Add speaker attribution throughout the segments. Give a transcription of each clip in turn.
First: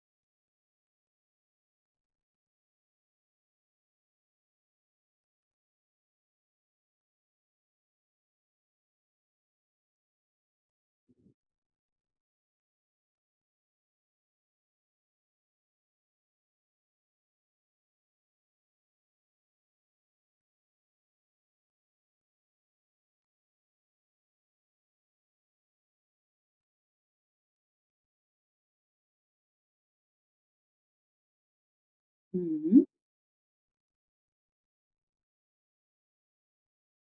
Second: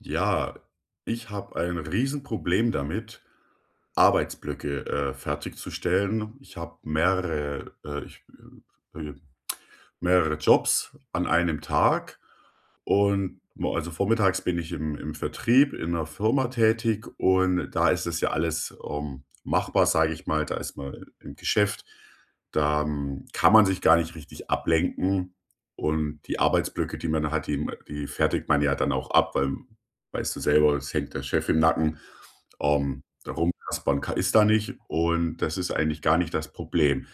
Speaker 1: Ja, ich habe ein Riesenproblem damit, Arbeitsblöcke, fertigzustellen. Ich habe äh, mehrere Jobs an einem Tag und mo also, vormittags bin ich im Vertrieb in einer Firma tätig und da ist es ja alles, machbar, sage ich mal. Da ist man im Geschäft, da, kann man sich gar nicht richtig ablenken und die Arbeitsblöcke, die man hat, die fertigt man ja dann auch ab, weil weißt du selber, es hängt der Chef im Nacken.
Speaker 2: Mhm.
Speaker 1: Da rumkaspern ka ist da nicht und das ist eigentlich gar nicht das Problem.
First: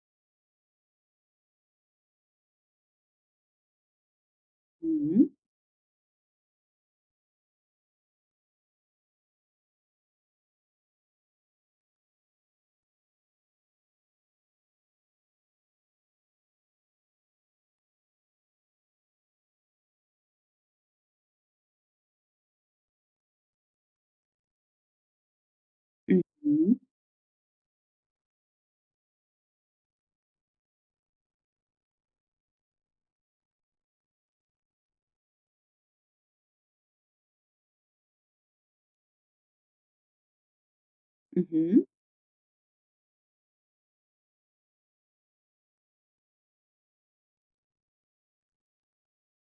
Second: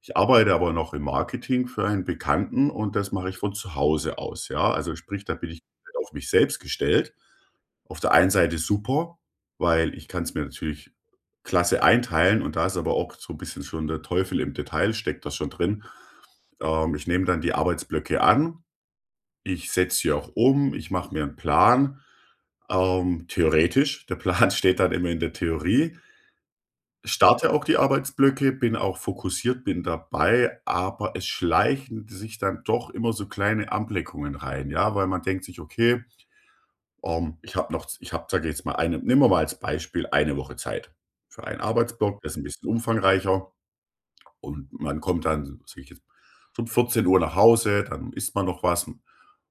Speaker 1: Ich arbeite aber noch im Marketing für einen Bekannten und das mache ich von zu Hause aus, ja. Also, sprich,
Speaker 2: Mhm.
Speaker 1: da bin ich komplett auf mich selbst gestellt. Auf der einen Seite super, weil ich kann es mir natürlich klasse einteilen und da ist aber auch so ein bisschen schon der Teufel im Detail, steckt das schon drin. Ich nehme dann die Arbeitsblöcke an, ich setze sie auch um, ich mache mir einen Plan, theoretisch. Der Plan steht dann immer in der Theorie,
Speaker 2: Mhm.
Speaker 1: starte auch die Arbeitsblöcke, bin auch fokussiert, bin dabei, aber es schleichen sich dann doch immer so kleine Ablenkungen rein, ja, weil man denkt sich: „Okay, ich habe, sage jetzt mal, eine“ nehmen wir mal als Beispiel eine Woche Zeit für einen
Speaker 2: Mhm.
Speaker 1: Arbeitsblock, der ist ein bisschen umfangreicher und man kommt dann, sage ich jetzt, um 14:00 nach Hause, dann isst man noch was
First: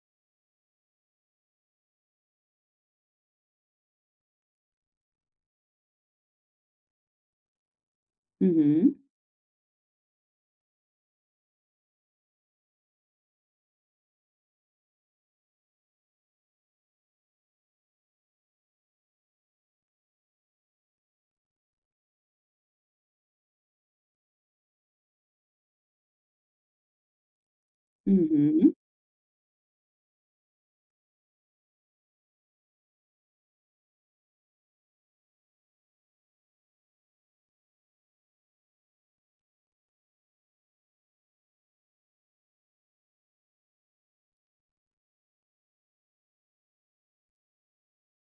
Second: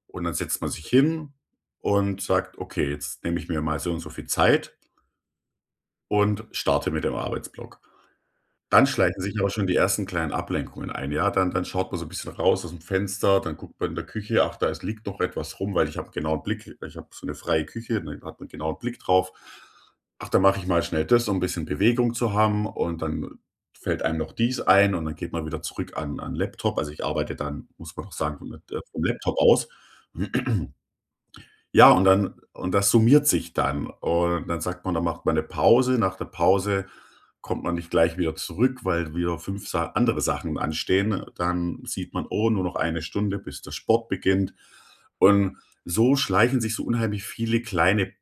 Speaker 1: und dann setzt man sich hin und sagt: „Okay, jetzt nehme ich mir mal so und so viel Zeit und starte mit dem Arbeitsblock.“ Dann
Speaker 2: Mhm.
Speaker 1: schleichen sich aber schon die ersten kleinen Ablenkungen ein, ja? Dann schaut man so ein bisschen raus aus dem Fenster, dann guckt man in der Küche, ach, da ist liegt noch etwas rum, weil ich habe genau einen genauen Blick, ich habe so eine freie Küche, dann hat man genau einen Blick drauf. Ach, da mache ich mal schnell das, um ein bisschen Bewegung zu haben und dann fällt einem noch dies ein und dann geht man wieder zurück an Laptop. Also, ich arbeite dann, muss man doch sagen, mit
Speaker 2: Mhm.
Speaker 1: vom Laptop aus. Ja, und das summiert sich dann. Und dann sagt man, dann macht man 'ne Pause. Nach der Pause kommt man nicht gleich wieder zurück, weil wieder 5 Sa andere Sachen anstehen. Dann sieht man: „Oh, nur noch eine Stunde, bis der Sport beginnt.“ Und so schleichen sich so unheimlich viele kleine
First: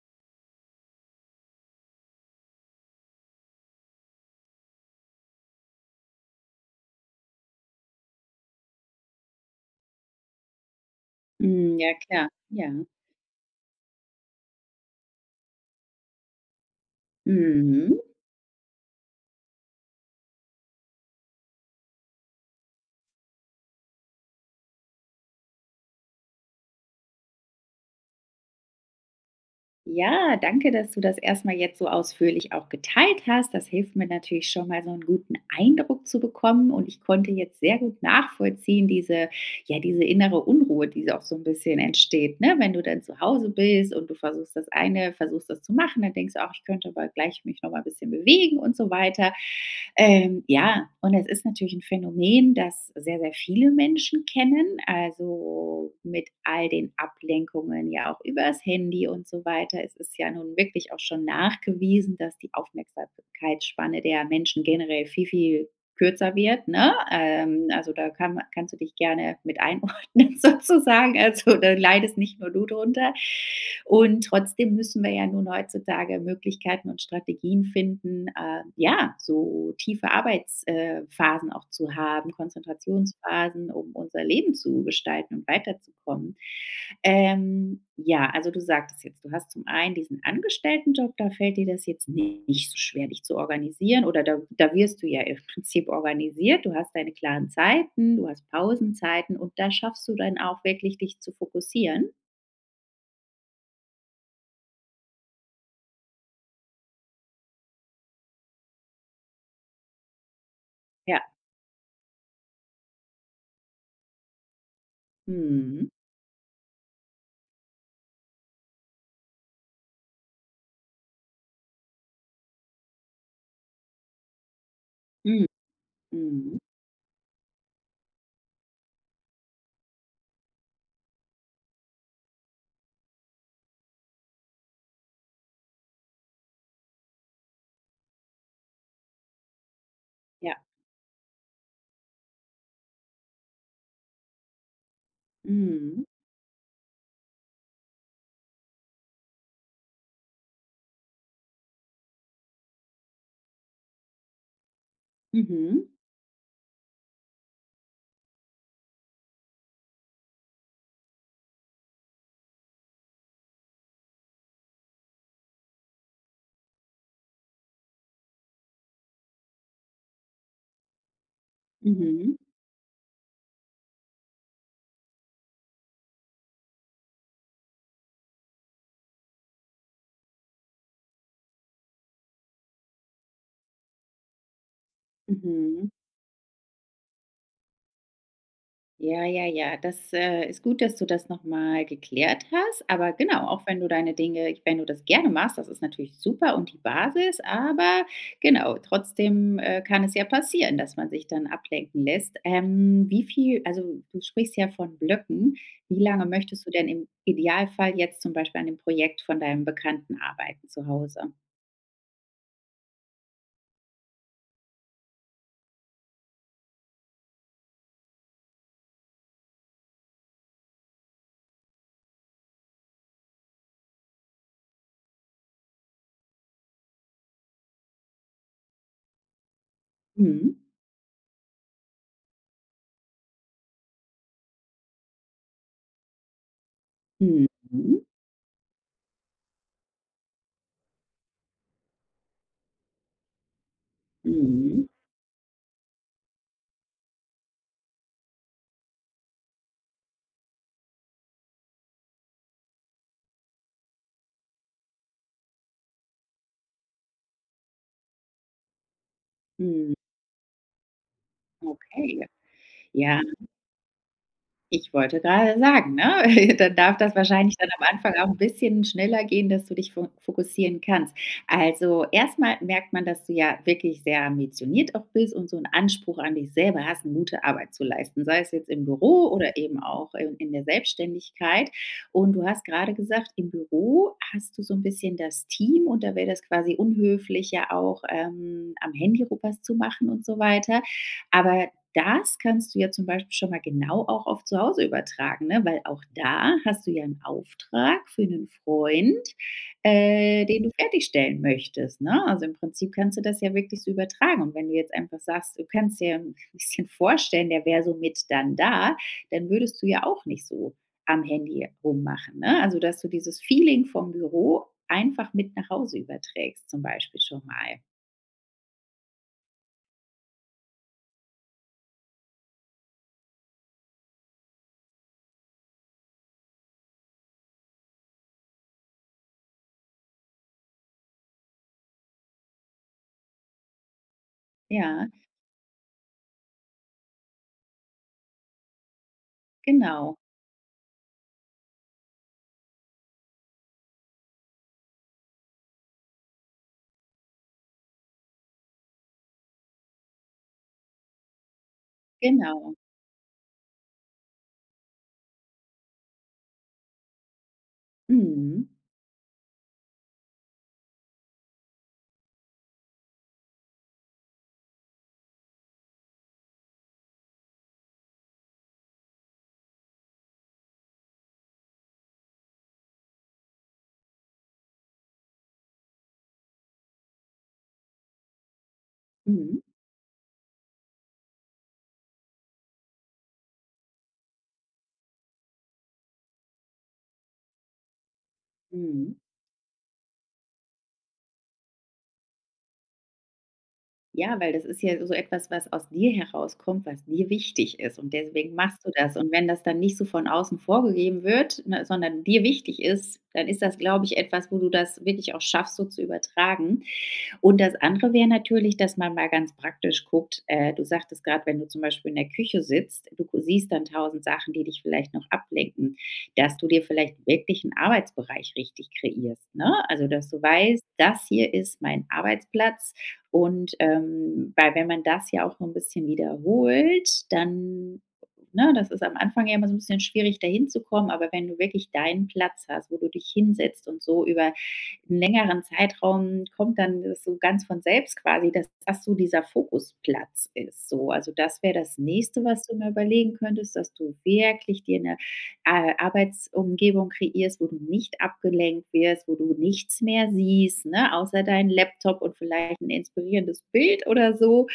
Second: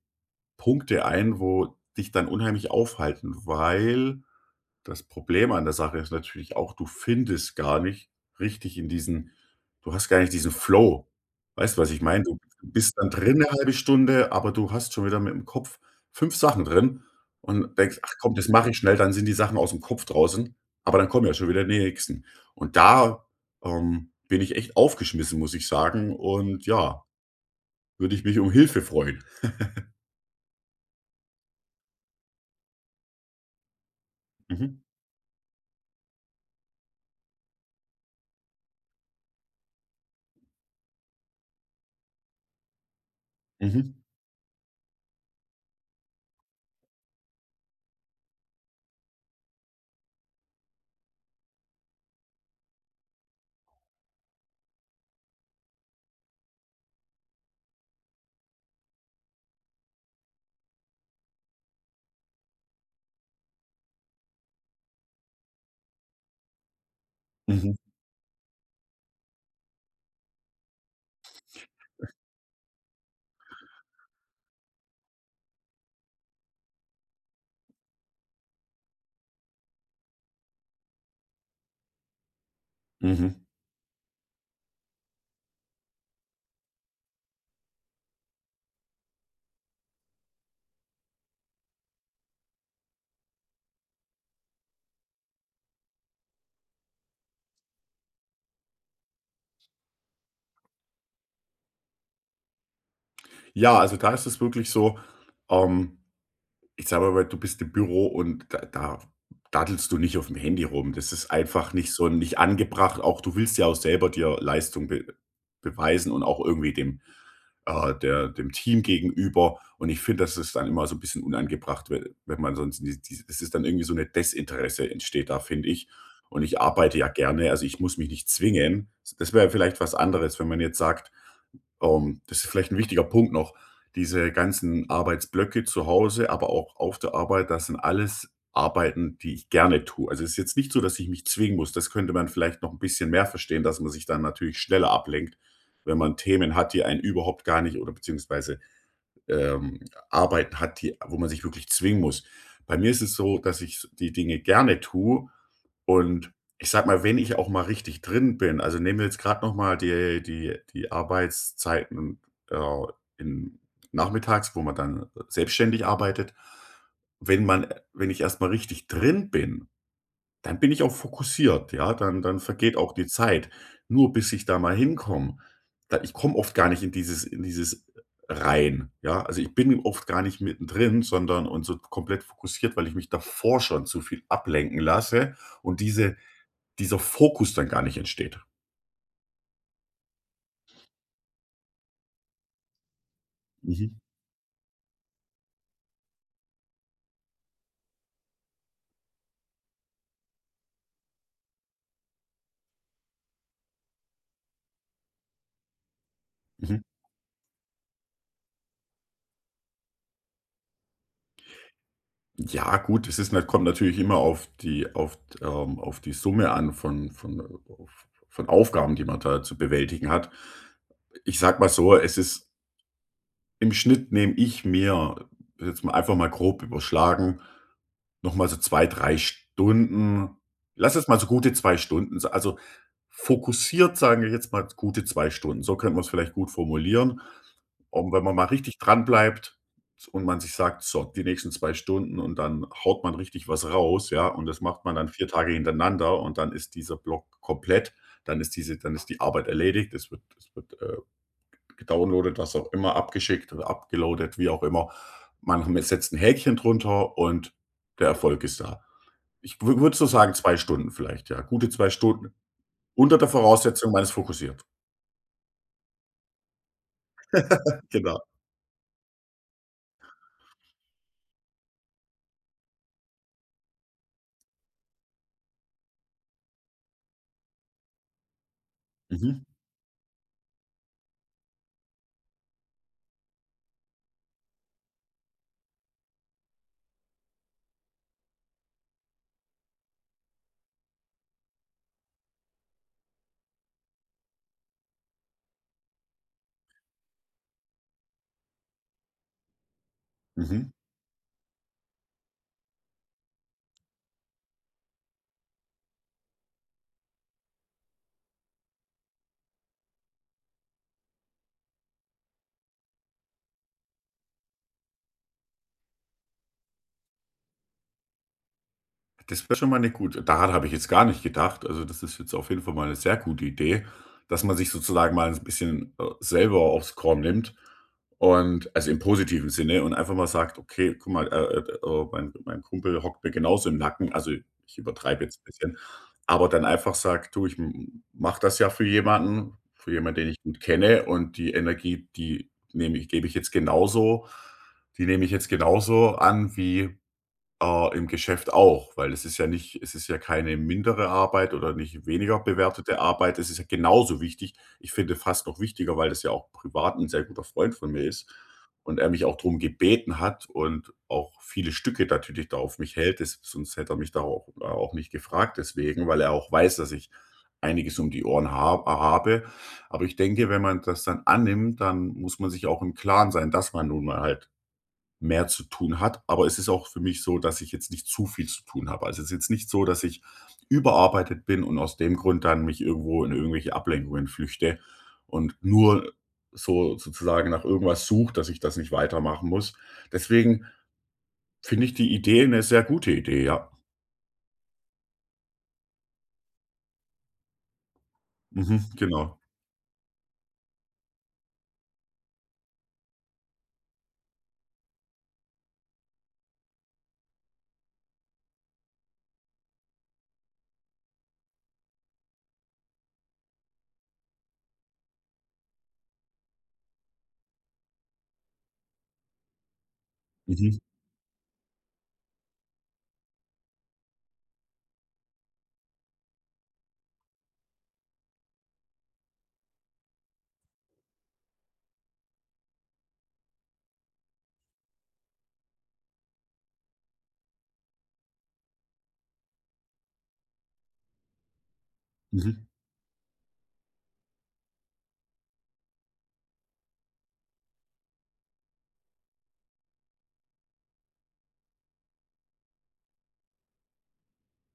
Speaker 1: Punkte ein, wo dich dann unheimlich aufhalten, weil das Problem an der Sache ist natürlich auch, du findest gar nicht richtig in diesen, du hast gar nicht diesen Flow.
Speaker 2: Hm,
Speaker 1: Weißt du, was
Speaker 2: ja
Speaker 1: ich meine?
Speaker 2: klar,
Speaker 1: Du
Speaker 2: ja.
Speaker 1: bist dann drin 'ne halbe Stunde, aber du hast schon wieder mit dem Kopf 5 Sachen drin und
Speaker 2: Mhm.
Speaker 1: denkst: „Ach komm, das mache ich schnell“, dann sind die Sachen aus'm Kopf draußen, aber dann kommen ja schon wieder die nächsten. Und da, bin ich echt aufgeschmissen, muss ich sagen und ja, würde ich mich um Hilfe freuen.
Speaker 2: Ja, danke, dass du das erstmal jetzt so ausführlich auch geteilt hast. Das hilft mir natürlich schon
Speaker 1: Mhm.
Speaker 2: mal, so einen guten Eindruck zu bekommen und ich konnte jetzt sehr gut nachvollziehen, diese innere Unruhe, die auch so ein bisschen entsteht, ne? Wenn du dann zu Hause bist
Speaker 1: Mhm.
Speaker 2: und du versuchst das zu machen, dann denkst du: auch ich könnte aber gleich mich noch mal ein bisschen bewegen" und so weiter. Ja, und es ist natürlich ein Phänomen, das sehr, sehr viele Menschen kennen, also, mit all den Ablenkungen, ja auch übers Handy und so weiter. Es ist ja nun wirklich auch schon nachgewiesen, dass die Aufmerksamkeitsspanne der Menschen generell viel, viel kürzer wird, ne? Ähm,
Speaker 1: Mhm.
Speaker 2: also, da kannst du dich gerne mit einordnen sozusagen. Also, da leidest nicht nur du drunter. Und trotzdem müssen wir ja nun heutzutage Möglichkeiten und Strategien finden, ja, so tiefe Arbeitsphasen auch zu haben,
Speaker 1: Mhm. Mhm.
Speaker 2: Konzentrationsphasen, um unser Leben zu gestalten und weiterzukommen kommen. Ja, also du sagtest jetzt, du hast zum einen diesen Angestelltenjob, da fällt dir das jetzt nicht so schwer, dich zu organisieren oder da wirst du ja im Prinzip organisiert. Du hast deine klaren Zeiten, du hast Pausenzeiten und da schaffst du dann auch wirklich, dich zu fokussieren.
Speaker 1: Ja, also da ist es wirklich so, ähm ich sage mal, du bist im Büro und da daddelst du nicht auf dem Handy rum. Das
Speaker 2: Ja.
Speaker 1: ist einfach nicht so, nicht angebracht. Auch du willst ja auch selber dir Leistung be
Speaker 2: Mhm.
Speaker 1: beweisen und auch irgendwie dem der dem Team gegenüber. Und ich finde, das ist dann immer so ein bisschen unangebracht, we wenn man sonst in die die es ist dann irgendwie so eine Desinteresse entsteht da,
Speaker 2: Mhm.
Speaker 1: finde ich. Und
Speaker 2: Mhm.
Speaker 1: ich arbeite ja gerne, also, ich muss mich nicht zwingen. Das wäre vielleicht was anderes, wenn man jetzt sagt das ist vielleicht ein wichtiger Punkt noch. Diese ganzen Arbeitsblöcke zu Hause, aber auch auf der Arbeit, das sind alles Arbeiten, die ich gerne tue. Also, es ist jetzt
Speaker 2: Ja.
Speaker 1: nicht so, dass ich mich zwingen muss. Das könnte man vielleicht noch ein bisschen mehr verstehen, dass man sich dann natürlich schneller ablenkt, wenn
Speaker 2: Mhm.
Speaker 1: man Themen hat, die einen überhaupt gar nicht oder beziehungsweise ähm, Arbeiten hat, die wo man sich wirklich zwingen muss. Bei mir ist es so, dass ich die Dinge gerne tue
Speaker 2: Mhm.
Speaker 1: und ich sage mal, wenn ich auch mal richtig drin bin, also, nehmen wir jetzt gerade noch mal die Arbeitszeiten, äh, in nachmittags, wo man dann selbstständig arbeitet. Wenn man wenn ich erst mal richtig drin bin, dann bin ich auch fokussiert, ja, dann
Speaker 2: Mhm.
Speaker 1: dann vergeht auch die Zeit. Nur bis ich da mal hinkomme, da ich komme oft gar nicht in dieses rein, ja? Also, ich bin oft gar nicht mittendrin, sondern und so komplett fokussiert, weil ich mich davor schon zu viel ablenken lasse
Speaker 2: Mhm.
Speaker 1: und
Speaker 2: Mhm.
Speaker 1: diese, dieser Fokus dann gar nicht entsteht.
Speaker 2: Ja, ja, ja. Das, ist gut, dass du das noch mal geklärt hast. Aber genau, auch wenn du
Speaker 1: Mhm,
Speaker 2: deine Dinge wenn du das gerne machst, das ist natürlich super und die Basis, aber genau, trotzdem, kann es ja passieren, dass man sich dann ablenken lässt. Wie viel also, du sprichst ja von Blöcken. Wie lange möchtest du
Speaker 1: mhm.
Speaker 2: denn im Idealfall jetzt zum Beispiel an dem Projekt von deinem Bekannten arbeiten zu Hause?
Speaker 1: Ja, gut, es ist nat kommt natürlich immer auf die auf die Summe an, von Aufgaben, die man da zu bewältigen hat. Ich sage mal so, es ist im Schnitt nehme ich mir, jetzt mal einfach mal grob überschlagen, noch mal so 2 3 Stunden.
Speaker 2: Mhm.
Speaker 1: Lass es mal so gute 2 Stunden, s also fokussiert, sagen wir jetzt mal, gute 2 Stunden. So könnte man es vielleicht gut formulieren.
Speaker 2: Mhm.
Speaker 1: Und wenn man mal richtig dran bleibt und man sich sagt: „So, die nächsten 2 Stunden“ und dann haut man richtig was raus, ja, und das macht
Speaker 2: Mhm.
Speaker 1: man dann 4 Tage hintereinander und dann ist dieser Block komplett. Dann ist diese, dann ist die Arbeit erledigt. Es wird, es wird, gedownloadet, was auch immer, abgeschickt oder abgeloadet, wie auch immer. Man setzt ein Häkchen drunter und der Erfolg ist da. Ich
Speaker 2: Mhm.
Speaker 1: würde so sagen, 2 Stunden vielleicht, ja. Gute 2
Speaker 2: Okay.
Speaker 1: Stunden unter
Speaker 2: Ja.
Speaker 1: der Voraussetzung, man ist fokussiert.
Speaker 2: Ich wollte gerade sagen, ne, dann darf das wahrscheinlich dann am Anfang
Speaker 1: Genau.
Speaker 2: auch ein bisschen schneller gehen, dass du dich fo fokussieren kannst. Also, erstmal merkt man, dass du ja wirklich sehr ambitioniert auch bist und so 'n Anspruch an dich selber hast, 'ne gute Arbeit zu leisten, sei es jetzt im Büro
Speaker 1: Mhm,
Speaker 2: oder eben auch in der Selbstständigkeit. Und du hast gerade gesagt, im Büro hast du so ein bisschen das Team und da wäre das quasi unhöflich, ja auch, am Handy rum was zu machen und so weiter. Aber das kannst du ja zum Beispiel schon mal genau auch auf zu Hause übertragen, ne? Weil auch da hast du ja einen Auftrag für einen Freund, den du
Speaker 1: mhm.
Speaker 2: fertigstellen möchtest, ne? Also, im Prinzip kannst du das ja wirklich so übertragen. Und wenn du jetzt einfach sagst, du kannst dir ein bisschen vorstellen, der wäre so mit dann da, dann würdest du ja auch nicht so am Handy rummachen, ne? Also, dass du dieses Feeling vom Büro einfach mit nach Hause überträgst zum Beispiel schon mal.
Speaker 1: Das wäre schon mal 'ne gute, daran habe ich jetzt gar nicht gedacht. Also, das ist jetzt auf jeden Fall mal eine sehr gute Idee, dass man sich sozusagen mal ein bisschen, selber aufs Korn nimmt und also, im positiven Sinne und einfach mal sagt: „Okay, guck mal, oh, mein Kumpel hockt mir genauso im Nacken.“ Also, ich
Speaker 2: Ja,
Speaker 1: übertreibe jetzt ein bisschen, aber dann einfach sagt: „Du, ich mache das ja für jemanden für
Speaker 2: genau,
Speaker 1: jemanden, den ich gut kenne und die Energie, die nehme ich gebe ich jetzt genauso, die nehme ich jetzt genauso an wie im Geschäft auch, weil es ist ja nicht, es ist ja keine mindere Arbeit oder nicht weniger
Speaker 2: genau.
Speaker 1: bewertete Arbeit. Es ist ja genauso wichtig. Ich finde fast noch wichtiger, weil das ja auch privat ein sehr guter Freund von mir ist
Speaker 2: Mhm,
Speaker 1: und er mich auch darum gebeten hat und auch viele Stücke natürlich da auf mich hält. Das, sonst hätte er mich da auch, auch nicht gefragt deswegen, weil er auch weiß, dass ich einiges um die Ohren habe. Aber ich denke, wenn man das dann annimmt, dann muss man sich auch im Klaren sein, dass man nun mal halt mehr zu tun hat. Aber es ist auch für mich so, dass ich jetzt nicht zu viel zu tun habe. Also, es ist jetzt
Speaker 2: mhm.
Speaker 1: nicht so, dass ich überarbeitet bin und aus dem Grund dann mich irgendwo in irgendwelche Ablenkungen flüchte und nur so sozusagen nach irgendwas suche, dass ich das nicht
Speaker 2: Mhm.
Speaker 1: weitermachen muss. Deswegen finde ich die Idee eine sehr gute Idee, ja.
Speaker 2: Ja, weil das ist ja so etwas, was aus dir herauskommt, was dir wichtig ist und deswegen
Speaker 1: Mhm,
Speaker 2: machst du das und
Speaker 1: genau.
Speaker 2: wenn das dann nicht so von außen vorgegeben wird, ne, sondern dir wichtig ist, dann ist das, glaube ich, etwas, wo du das wirklich auch schaffst, so zu übertragen. Und das andere wäre natürlich, dass man mal ganz praktisch guckt. Du sagtest gerade, wenn du zum Beispiel in der Küche sitzt, du siehst dann tausend Sachen, die dich vielleicht noch ablenken, dass du dir vielleicht wirklich einen Arbeitsbereich richtig kreierst. Ne? Also, dass du
Speaker 1: Mhm,
Speaker 2: weißt, das hier ist mein Arbeitsplatz. Und weil wenn man das ja auch so ein bisschen wiederholt, dann ne, das ist am Anfang ja immer so ein bisschen schwierig, dahin zu kommen, aber wenn du wirklich deinen Platz hast, wo du dich hinsetzt und so über einen längeren Zeitraum kommt dann das so ganz von selbst quasi, dass das so dieser Fokusplatz ist, so. Also, das wäre das Nächste, was
Speaker 1: mhm,
Speaker 2: du mir überlegen könntest, dass du wirklich dir eine Arbeitsumgebung kreierst, wo du nicht abgelenkt wirst, wo du nichts mehr siehst, ne, außer deinen Laptop und vielleicht ein inspirierendes Bild oder so.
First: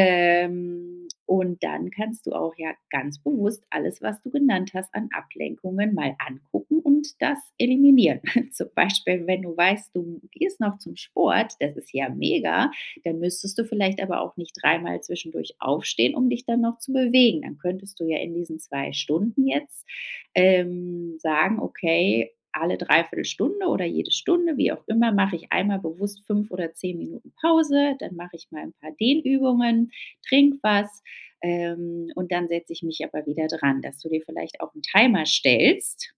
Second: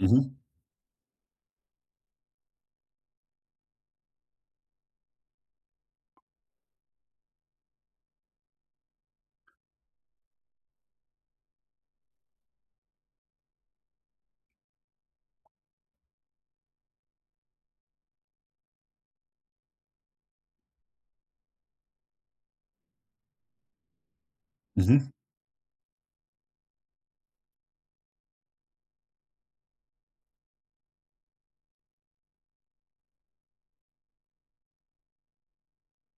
Speaker 1: mhm,
Speaker 2: und dann kannst du auch ja ganz bewusst alles, was du genannt hast an Ablenkungen, mal angucken und das eliminieren. Zum Beispiel, wenn du weißt, du gehst noch zum Sport, das ist ja mega, dann müsstest du vielleicht aber auch nicht dreimal zwischendurch aufstehen, um dich dann noch zu bewegen. Dann könntest du ja in diesen 2 Stunden jetzt, sagen: „Okay, alle Dreiviertelstunde oder jede Stunde, wie auch
Speaker 1: mhm, mhm,
Speaker 2: immer, mache ich einmal bewusst 5 oder 10 Minuten Pause, dann mache ich mal ein paar Dehnübungen, trink was, und dann setze ich mich aber wieder dran." Dass du dir vielleicht auch einen Timer stellst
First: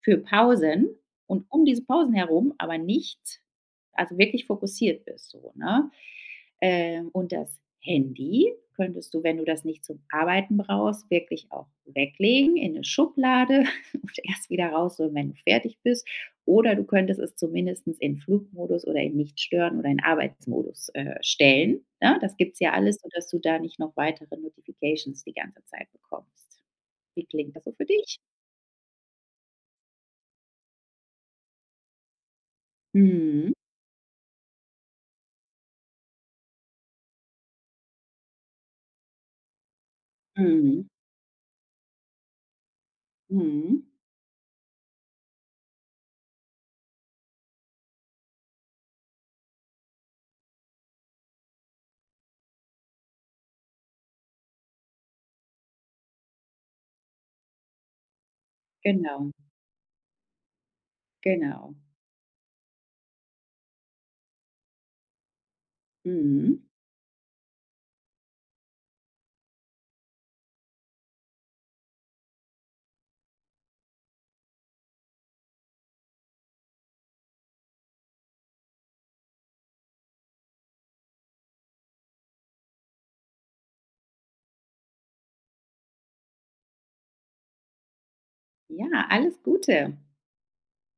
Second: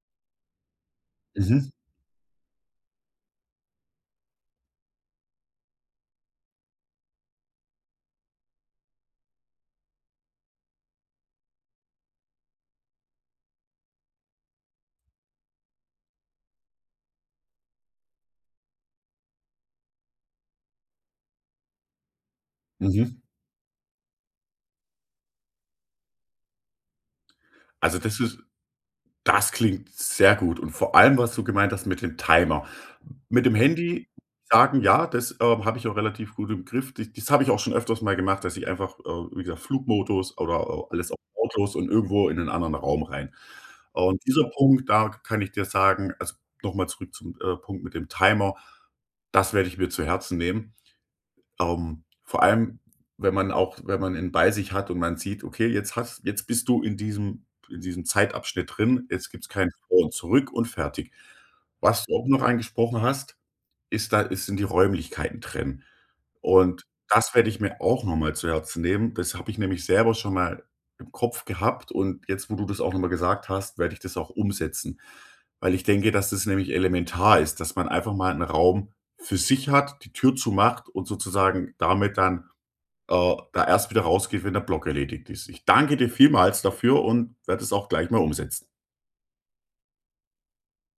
Speaker 2: für Pausen und um
Speaker 1: mhm.
Speaker 2: diese Pausen herum, aber nicht also wirklich fokussiert bist so, ne? Und das Handy könntest du, wenn du das nicht zum Arbeiten brauchst, wirklich auch weglegen in eine Schublade und erst wieder rausholen, wenn du fertig bist. Oder du könntest es zumindestens in Flugmodus oder in Nicht-Stören oder in Arbeitsmodus, stellen, ne? Das gibt's ja alles,
Speaker 1: Mhm.
Speaker 2: sodass du da nicht noch weitere Notifications die ganze Zeit bekommst. Wie klingt das so für
Speaker 1: Also,
Speaker 2: dich?
Speaker 1: das ist, das klingt sehr gut und vor allem, was du gemeint hast mit dem Timer. Mit
Speaker 2: Mhm,
Speaker 1: dem Handy sagen, ja, das, habe ich auch relativ gut im Griff. D das habe ich auch schon öfters mal gemacht, dass ich einfach, wie gesagt, Flugmodus oder,
Speaker 2: mhm.
Speaker 1: alles auf Autos und irgendwo in 'nen anderen Raum rein.
Speaker 2: Mhm.
Speaker 1: Und dieser Punkt, da kann ich dir sagen, also, nochmal zurück zum, Punkt mit dem Timer, das werde ich mir zu Herzen nehmen. Vor allem, wenn man auch, wenn man ihn bei sich hat und man sieht: „Okay, jetzt hast, jetzt bist du in diesem Zeitabschnitt drin. Jetzt
Speaker 2: Genau,
Speaker 1: gibt's kein Vor und Zurück und fertig.“
Speaker 2: genau.
Speaker 1: Was du auch noch angesprochen hast, ist da, ist sind die Räumlichkeiten trennen.
Speaker 2: Mhm.
Speaker 1: Und das werde ich mir auch noch mal zu Herzen nehmen. Das habe ich nämlich selber schon mal im Kopf gehabt und jetzt, wo du das auch noch mal gesagt hast, werde ich das auch umsetzen. Weil ich denke, dass das nämlich elementar ist, dass man einfach mal 'n Raum für sich hat, die Tür zumacht und sozusagen damit dann, da erst wieder rausgeht, wenn der Block erledigt ist. Ich danke dir vielmals dafür und werde es auch gleich mal umsetzen.
Speaker 2: Ja, alles Gute.